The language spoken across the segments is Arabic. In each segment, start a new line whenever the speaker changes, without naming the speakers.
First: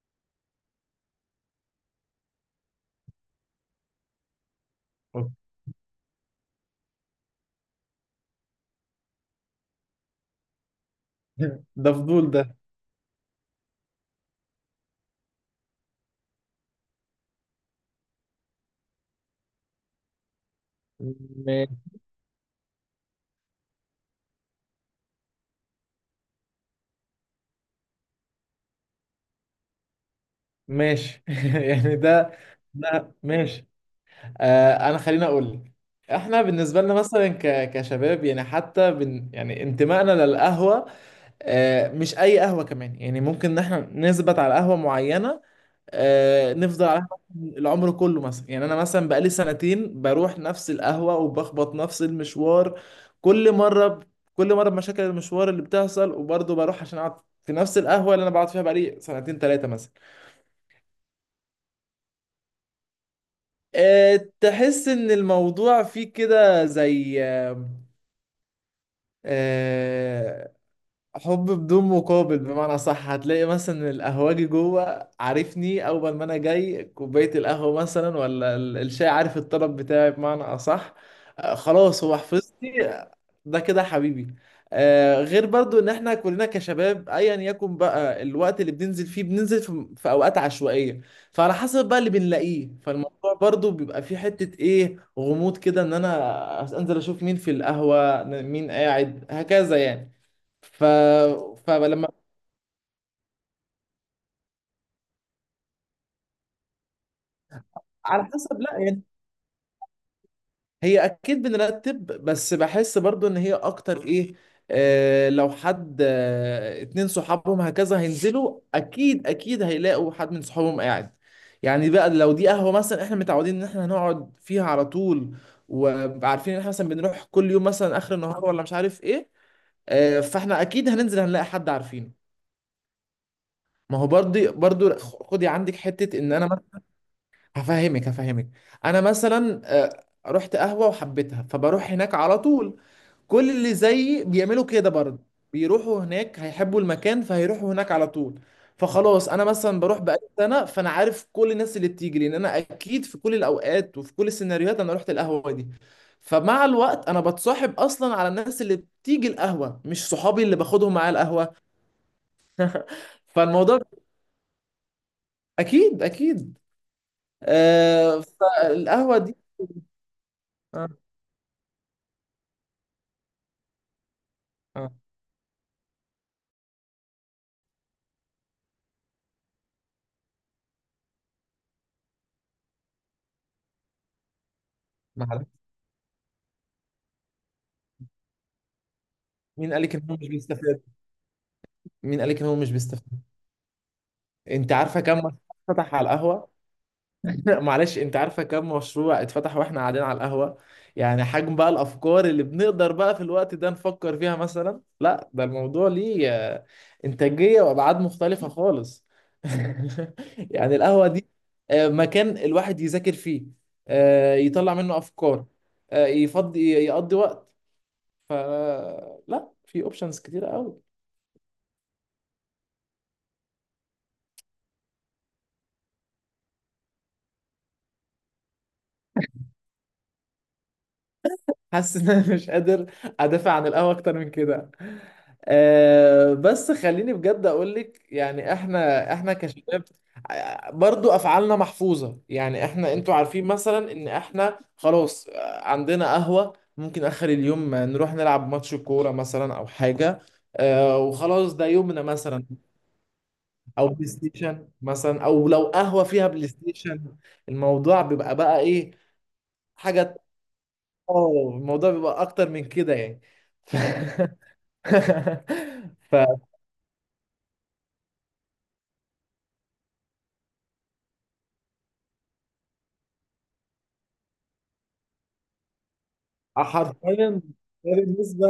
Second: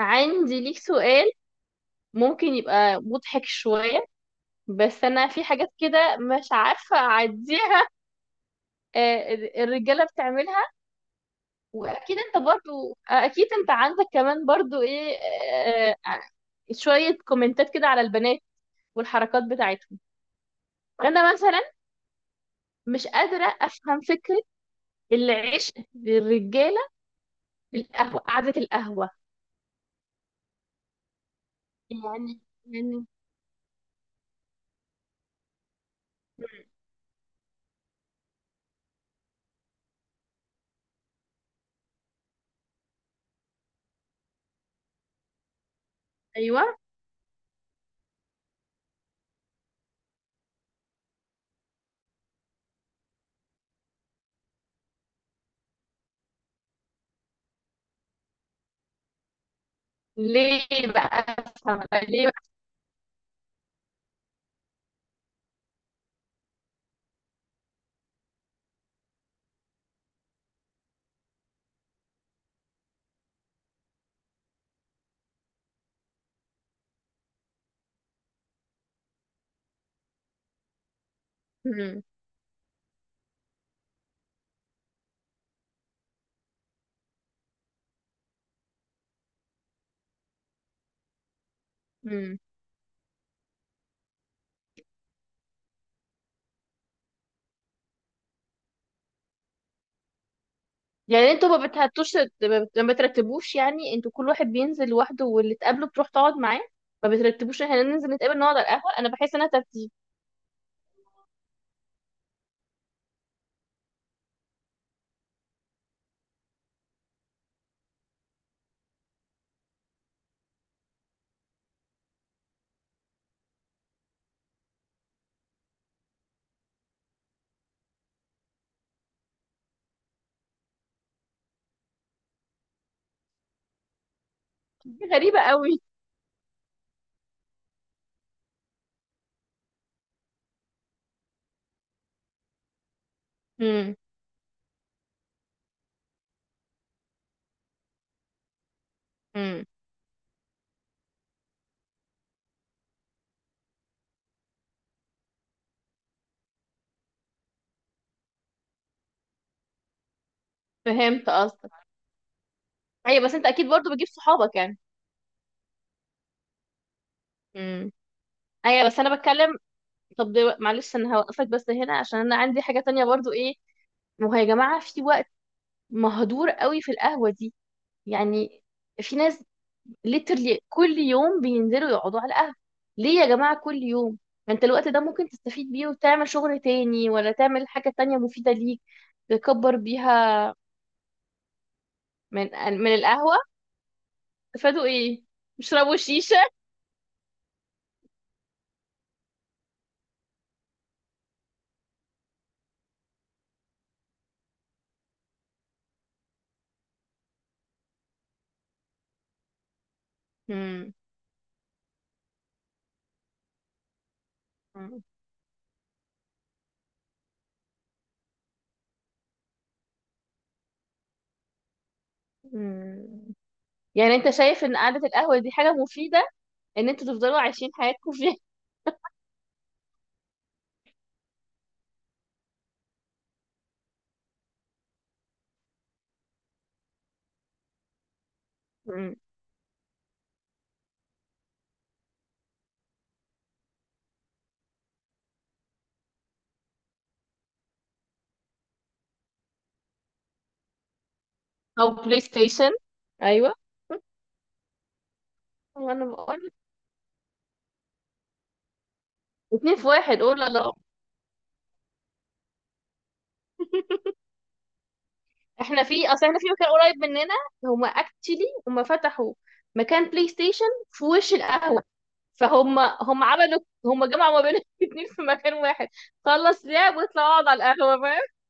عندي ليك سؤال، ممكن يبقى مضحك شوية. بس أنا
أوكي.
في حاجات كده مش عارفة أعديها. آه، الرجالة بتعملها،
ده
وأكيد
فضول
أنت
ده.
برضو أكيد أنت عندك كمان برضو إيه آه، آه، شوية كومنتات كده على البنات والحركات بتاعتهم. أنا مثلا
م-
مش قادرة أفهم فكرة العشق للرجالة في القهوة، قعدة القهوة
ماشي. يعني ده
يعني يعني
ده ماشي. انا خليني اقول لك. احنا
مم.
بالنسبه لنا مثلا كشباب، يعني حتى يعني انتمائنا للقهوه. مش اي قهوه كمان، يعني ممكن ان احنا نثبت على قهوه معينه.
أيوه.
نفضل على القهوة العمر كله مثلا. يعني انا مثلا بقالي سنتين بروح نفس القهوة وبخبط نفس المشوار. كل مرة ب... كل مرة بمشاكل المشوار اللي بتحصل، وبرضه بروح عشان اقعد في نفس القهوة اللي انا بقعد فيها بقالي سنتين ثلاثة مثلا.
ليه بقى أفهم؟ ليه بقى؟
تحس ان الموضوع فيه كده زي أه حب بدون مقابل، بمعنى صح. هتلاقي مثلا القهوجي جوه عارفني اول ما انا جاي كوبايه القهوه مثلا ولا الشاي، عارف الطلب بتاعي بمعنى اصح.
مم.
خلاص هو حفظني. ده كده حبيبي. غير برضو ان احنا كلنا كشباب، ايا يكن بقى الوقت اللي بننزل فيه بننزل في اوقات عشوائيه. فعلى حسب بقى اللي
مم.
بنلاقيه، فالموضوع برضو بيبقى فيه حته ايه، غموض كده، ان انا انزل اشوف مين في القهوه، مين قاعد، هكذا يعني. ف...
يعني انتوا ما
فلما
بتهتوش؟ ما بترتبوش؟ يعني انتوا كل واحد بينزل لوحده واللي تقابله بتروح تقعد معاه؟ ما بترتبوش احنا ننزل
على
نتقابل نقعد
حسب،
على
لا
القهوة؟
يعني،
انا بحس انها ترتيب.
هي اكيد بنرتب، بس بحس برضو ان هي اكتر ايه. لو حد اتنين صحابهم هكذا هينزلوا، اكيد اكيد هيلاقوا حد من صحابهم قاعد. يعني بقى لو دي قهوة مثلا احنا متعودين ان احنا هنقعد فيها على طول، وعارفين ان احنا مثلا بنروح كل يوم مثلا اخر النهار ولا مش عارف ايه. فاحنا اكيد هننزل هنلاقي حد عارفينه. ما هو برضه برضه،
دي غريبة
خدي عندك
قوي.
حتة ان انا هفهمك هفهمك. انا مثلا رحت قهوه وحبيتها فبروح هناك على طول. كل اللي
امم.
زيي بيعملوا كده برضه، بيروحوا هناك، هيحبوا المكان فهيروحوا هناك على طول. فخلاص انا
امم.
مثلا بروح بقالي سنه، فانا عارف كل الناس اللي بتيجي، لان انا اكيد في كل الاوقات وفي كل السيناريوهات انا رحت القهوه دي. فمع الوقت انا بتصاحب اصلا على الناس اللي بتيجي القهوه، مش صحابي اللي باخدهم معايا
فهمت
القهوه.
قصدك. ايوه، بس انت اكيد
فالموضوع
برضو بتجيب صحابك يعني.
اكيد اكيد.
امم. ايوه، بس انا
فالقهوه دي.
بتكلم. طب
اه،
معلش انا هوقفك بس هنا عشان انا عندي حاجة تانية برضو ايه. ما هو يا جماعة
اه،
في وقت مهدور قوي في القهوة دي. يعني في ناس literally كل يوم بينزلوا يقعدوا على القهوة. ليه يا جماعة كل يوم؟ ما انت الوقت ده ممكن
معلش.
تستفيد بيه وتعمل شغل تاني، ولا تعمل حاجة تانية مفيدة ليك،
مين
تكبر
قال لك ان هو مش
بيها.
بيستفاد؟ مين قال لك ان
من،
هو مش
من
بيستفاد؟
القهوة
انت
استفادوا
عارفه كم
ايه؟
مشروع اتفتح
يشربوا
على
شيشة؟
القهوه؟ معلش، انت عارفه كم مشروع اتفتح واحنا قاعدين على القهوه؟ يعني حجم بقى الافكار اللي بنقدر بقى في الوقت ده نفكر فيها مثلا، لا ده الموضوع ليه انتاجيه وابعاد مختلفه خالص. يعني
مم.
القهوه دي مكان الواحد يذاكر فيه، يطلع منه افكار، يفضي يقضي وقت. فلا، في اوبشنز كتير قوي.
مم. يعني انت شايف ان قعدة القهوة دي حاجة مفيدة ان انتوا تفضلوا عايشين حياتكم فيها؟
حاسس ان انا مش قادر ادافع عن القهوه اكتر من كده. بس خليني بجد اقول لك، يعني احنا
مم.
احنا كشباب برضو افعالنا محفوظه. يعني احنا، انتوا عارفين مثلا ان احنا خلاص عندنا قهوه، ممكن اخر اليوم نروح نلعب ماتش كوره مثلا او حاجه. وخلاص ده
او
يومنا
بلاي
مثلا.
ستيشن. ايوه.
او بلاي ستيشن مثلا، او لو
هو انا
قهوه فيها بلاي
بقول
ستيشن الموضوع بيبقى بقى ايه
اتنين في واحد،
حاجه.
قول لا لا.
اه، الموضوع بيبقى اكتر من كده يعني. ف...
احنا في مكان قريب مننا، هما اكتشلي هما فتحوا مكان بلاي ستيشن في وش القهوة. فهم عملوا، هم جمعوا ما بين الاتنين في مكان واحد. خلص لعب
فحرفيا
ويطلع اقعد على
ده
القهوة، فاهم.
بالنسبة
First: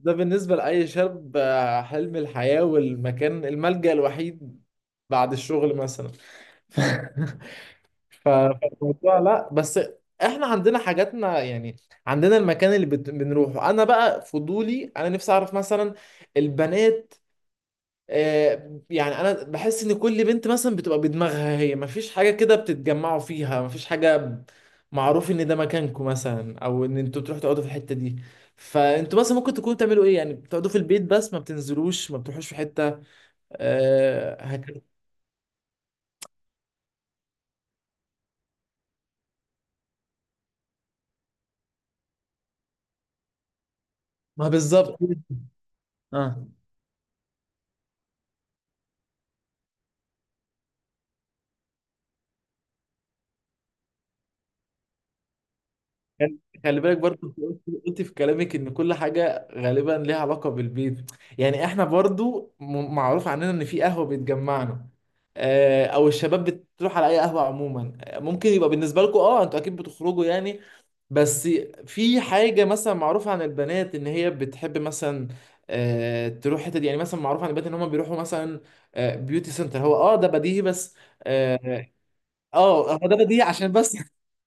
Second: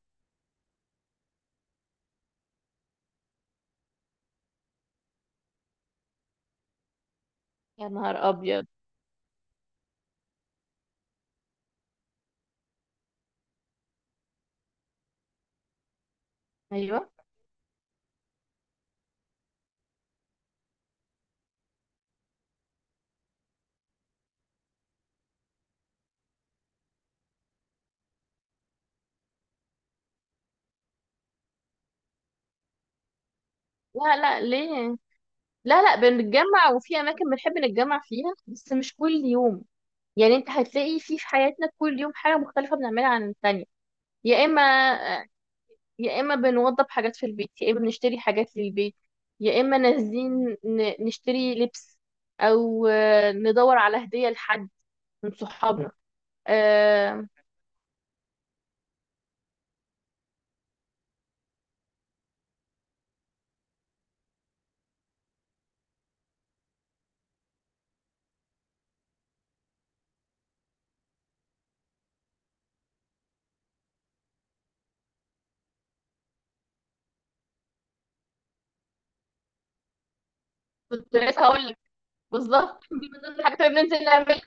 ده بالنسبة لأي شاب حلم الحياة والمكان الملجأ الوحيد بعد الشغل مثلا. ف...
يا نهار ابيض.
فالموضوع، لا بس، احنا عندنا حاجاتنا يعني. عندنا المكان اللي بنروحه. انا بقى فضولي، انا نفسي اعرف مثلا
ايوه.
البنات. يعني انا بحس ان كل بنت مثلا بتبقى بدماغها، هي مفيش حاجه كده بتتجمعوا فيها، مفيش حاجه معروف ان ده مكانكم مثلا، او ان انتوا بتروحوا تقعدوا في الحته دي. فانتوا مثلا ممكن تكونوا بتعملوا ايه؟ يعني بتقعدوا في البيت بس ما بتنزلوش ما بتروحوش في حته
لا لا
هكذا.
ليه، لا لا بنتجمع وفي اماكن بنحب نتجمع فيها، بس مش كل يوم. يعني انت هتلاقي في حياتنا كل يوم حاجة مختلفة بنعملها عن التانية. يا
ما
اما،
بالظبط.
يا اما
اه،
بنوضب حاجات في البيت، يا اما بنشتري حاجات للبيت، يا اما نازلين نشتري لبس، او ندور على هدية لحد من صحابنا.
خل- خلي بالك برضو،
آه،
انت قلت في كلامك ان كل حاجه غالبا ليها علاقه بالبيت. يعني احنا برضو معروف عننا ان في قهوه بتجمعنا، او الشباب بتروح على اي قهوه عموما. ممكن يبقى بالنسبه لكم اه، انتوا اكيد بتخرجوا يعني، بس في حاجه مثلا معروفه عن البنات ان هي بتحب مثلا تروح حتت دي. يعني مثلا معروف عن البنات ان هم بيروحوا مثلا بيوتي سنتر. هو اه، ده بديهي بس.
كنت لسه هقول لك
اه،
بالظبط.
هو
دي
ده
من ضمن
بديهي
الحاجات اللي
عشان بس.
بننزل نعملها.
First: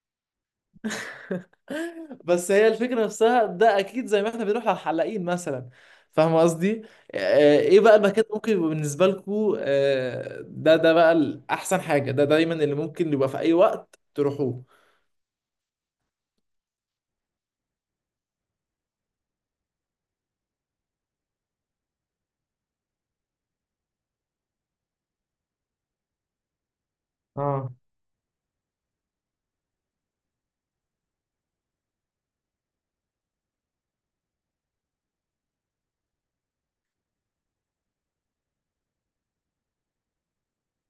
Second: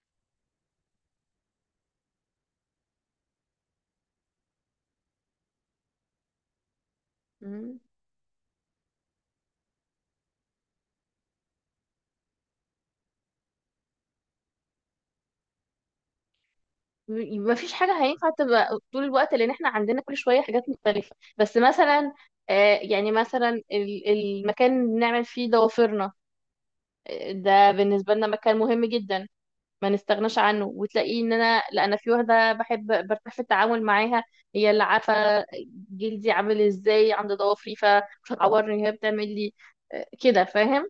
بس هي الفكرة نفسها، ده أكيد زي ما احنا بنروح على الحلاقين مثلا. فاهم قصدي؟
مم.
إيه بقى المكان ممكن يبقى بالنسبة لكم ده بقى الأحسن حاجة، ده دايما اللي ممكن يبقى في أي وقت تروحوه.
ما فيش حاجة هينفع تبقى طول الوقت، لأن احنا عندنا كل شوية حاجات مختلفة. بس مثلا يعني مثلا المكان اللي بنعمل فيه ضوافرنا، ده
اه،
بالنسبة لنا مكان مهم جدا، ما نستغناش عنه. وتلاقيه ان انا، لا انا في واحده بحب برتاح في التعامل معاها، هي اللي عارفه جلدي عامل ازاي عند ضوافري، فمش هتعورني، هي بتعمل لي كده، فاهم.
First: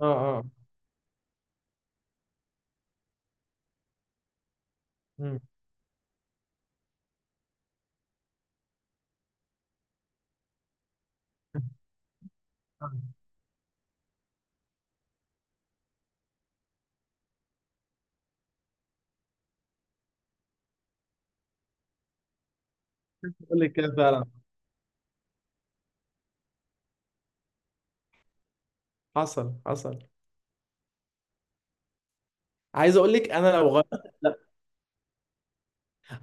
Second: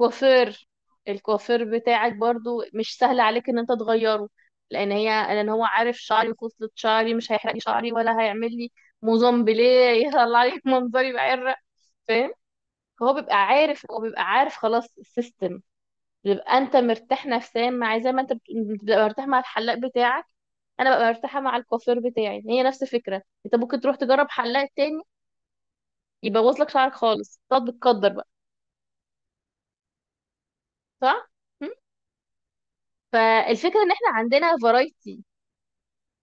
اه، اه.
الكوافير بتاعك برضو مش سهل عليك ان انت تغيره، لان هي
مم.
لان هو عارف شعري وفصلة شعري، مش هيحرق لي شعري ولا هيعمل لي موزون بليه يطلع لي منظري بعرق، فاهم. هو بيبقى عارف خلاص السيستم، بيبقى انت مرتاح نفسيا، مع زي ما انت بتبقى مرتاح مع الحلاق بتاعك، انا ببقى مرتاحه مع الكوافير بتاعي، هي نفس الفكره. انت
قول لك
ممكن
كده
تروح
فعلا.
تجرب حلاق تاني يبوظ لك شعرك خالص، تقعد بتقدر بقى.
حصل حصل.
صح. م؟
عايز اقول لك، انا لو
فالفكره
غيرت،
ان احنا
لا،
عندنا فرايتي.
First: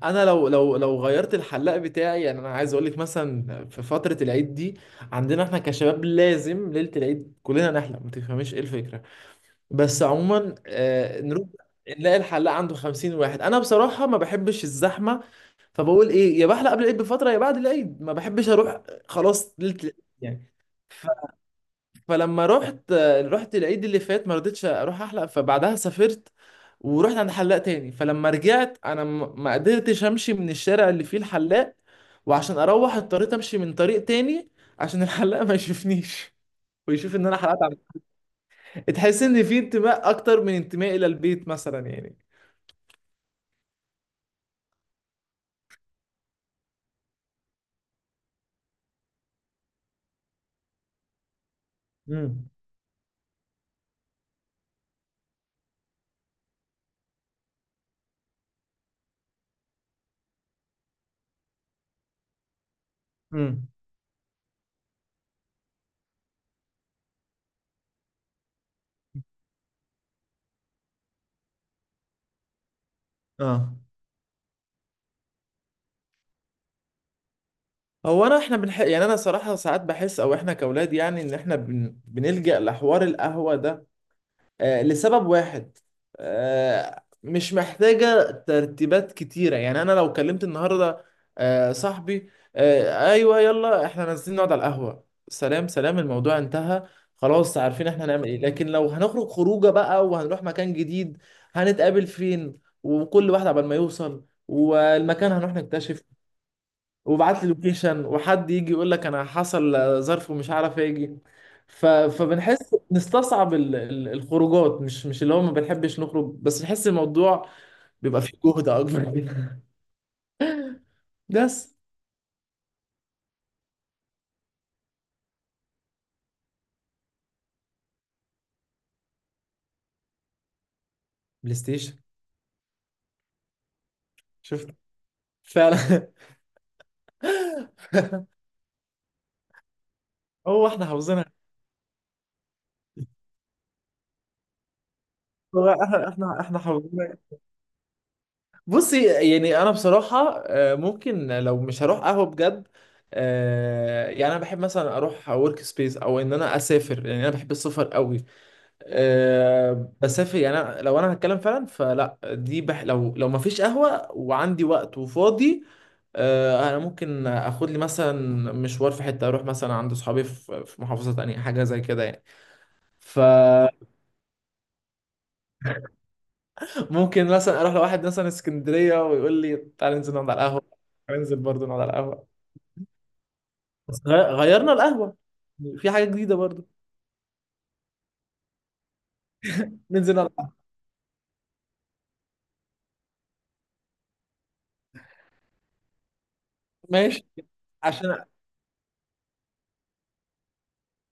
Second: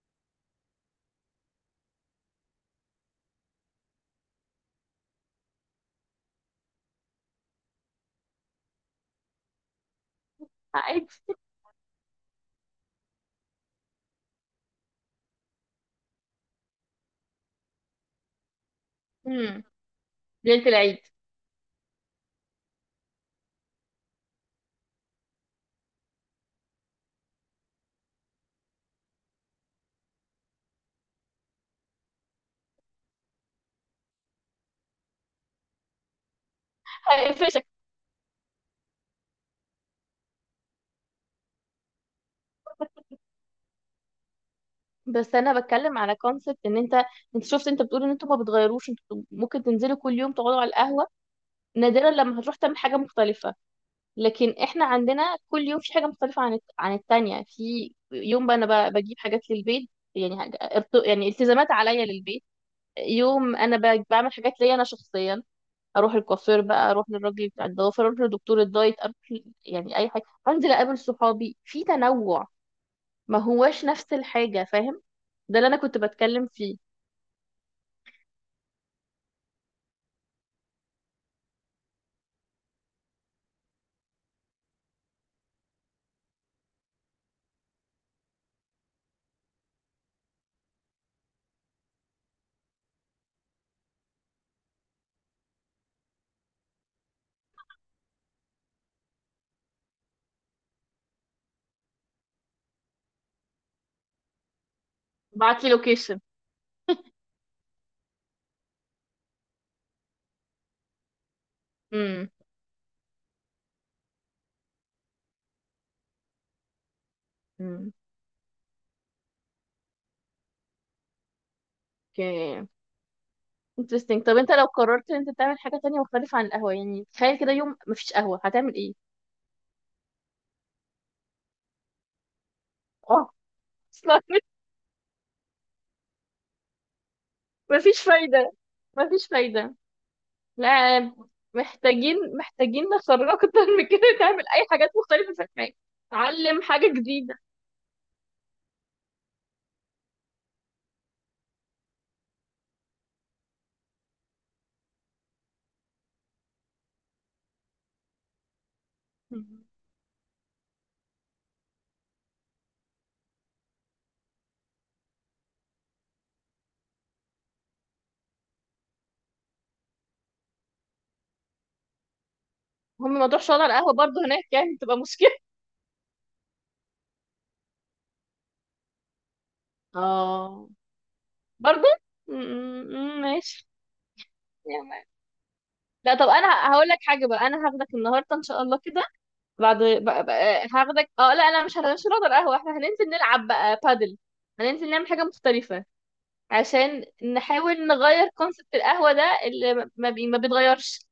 انا لو غيرت الحلاق بتاعي، يعني انا عايز اقول لك مثلا في فتره العيد دي، عندنا احنا كشباب لازم ليله العيد كلنا نحلق، ما تفهميش ايه الفكره. بس عموما
عادي.
نروح نلاقي الحلاق عنده 50 واحد، انا بصراحه ما بحبش الزحمه. فبقول ايه، يا بحلق قبل العيد بفتره يا بعد العيد، ما بحبش اروح خلاص
م.
ليله العيد يعني.
ليله العيد.
ف- فلما رحت رحت العيد اللي فات ما رضيتش اروح احلق، فبعدها سافرت ورحت عند حلاق تاني. فلما رجعت انا ما قدرتش امشي من الشارع اللي فيه الحلاق، وعشان اروح اضطريت امشي من طريق تاني عشان الحلاق ما يشوفنيش ويشوف ان انا حلقت.
هيقفشك.
تحس ان في انتماء اكتر من انتماء الى البيت مثلا يعني.
بس انا بتكلم على كونسبت ان انت، انت شفت انت بتقول ان انتوا ما بتغيروش، انتوا ممكن تنزلوا كل يوم تقعدوا على القهوه، نادرا لما
امم.
هتروح تعمل حاجه مختلفه. لكن احنا عندنا كل يوم في حاجه مختلفه عن عن التانية. في يوم بقى انا بجيب حاجات للبيت، يعني حاجة يعني التزامات عليا للبيت. يوم
امم.
انا بعمل حاجات ليا انا شخصيا، اروح الكوافير بقى، اروح للراجل بتاع الضوافر، اروح لدكتور الدايت، اروح يعني اي حاجه، انزل اقابل صحابي، في تنوع، ما
اه.
هواش نفس الحاجه، فاهم. ده اللي انا كنت بتكلم فيه.
هو انا يعني انا صراحة ساعات بحس، او احنا كاولاد يعني ان احنا بنلجأ لحوار القهوة ده لسبب واحد، مش محتاجة ترتيبات كتيرة. يعني أنا لو كلمت النهاردة صاحبي، أيوه يلا إحنا نازلين نقعد على القهوة، سلام سلام، الموضوع انتهى، خلاص عارفين إحنا هنعمل إيه. لكن لو هنخرج خروجة بقى وهنروح مكان جديد، هنتقابل فين؟ وكل واحد عبال ما يوصل، والمكان هنروح
بعتلي
نكتشف،
لوكيشن.
وبعت لي لوكيشن، وحد يجي يقول لك انا حصل ظرف ومش عارف اجي.
امم.
فبنحس نستصعب الخروجات، مش اللي هو ما بنحبش نخرج، بس نحس الموضوع
امم.
بيبقى فيه جهد اكبر منها. بس
اوكي. interesting. طب انت لو قررت ان انت تعمل حاجه تانية مختلفه عن القهوه، يعني تخيل كده يوم مفيش قهوه، هتعمل ايه؟
بلاي ستيشن.
اه. اصلا
شفت فعلا.
مفيش فايدة، مفيش فايدة.
هو احنا
لا،
حافظينها.
محتاجين نخرج اكتر من كده، نعمل اي حاجات مختلفة في
هو
الحياة،
احنا
نتعلم حاجة
حافظينها.
جديدة.
بصي، يعني انا بصراحه ممكن لو مش هروح قهوه بجد، يعني انا بحب مثلا اروح ورك سبيس، او ان انا اسافر، يعني انا بحب السفر قوي. بسافر. يعني أنا لو انا هتكلم فعلا فلا، دي لو ما فيش قهوة وعندي وقت وفاضي، انا ممكن اخد لي مثلا مشوار في حتة، اروح مثلا عند صحابي في محافظة تانية، حاجة زي كده يعني.
هم موضوع شعر القهوة
فممكن.
برضه هناك يعني، تبقى مشكلة.
مثلا اروح لواحد مثلا اسكندرية، ويقول لي تعال ننزل نقعد على القهوة،
اه
تعال ننزل برضه نقعد
برضه.
على القهوة،
م- ماشي
بس غيرنا
يعني.
القهوة، في حاجة
لا طب
جديدة برضه.
انا هقول لك حاجة بقى، انا هاخدك النهاردة ان شاء الله كده، بعد
ننزل نقعد
بقى
على القهوة.
بقى هاخدك، اه لا لا مش هنشرب القهوة، احنا هننزل نلعب بقى بادل، هننزل نعمل حاجة مختلفة، عشان
ماشي.
نحاول
عشان
نغير كونسبت القهوة ده اللي ما بيتغيرش.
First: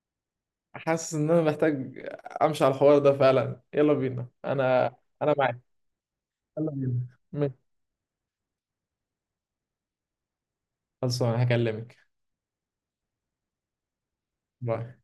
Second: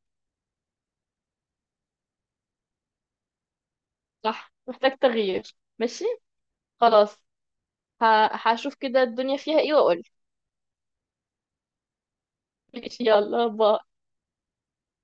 حاسس ان انا محتاج امشي على الحوار ده فعلا. يلا بينا.
صح
انا
محتاج
انا
تغيير.
معاك.
ماشي.
يلا بينا.
خلاص.
ماشي،
هشوف كده الدنيا فيها ايه، واقول.
خلصان هكلمك.
ماشي، يلا باي.
باي.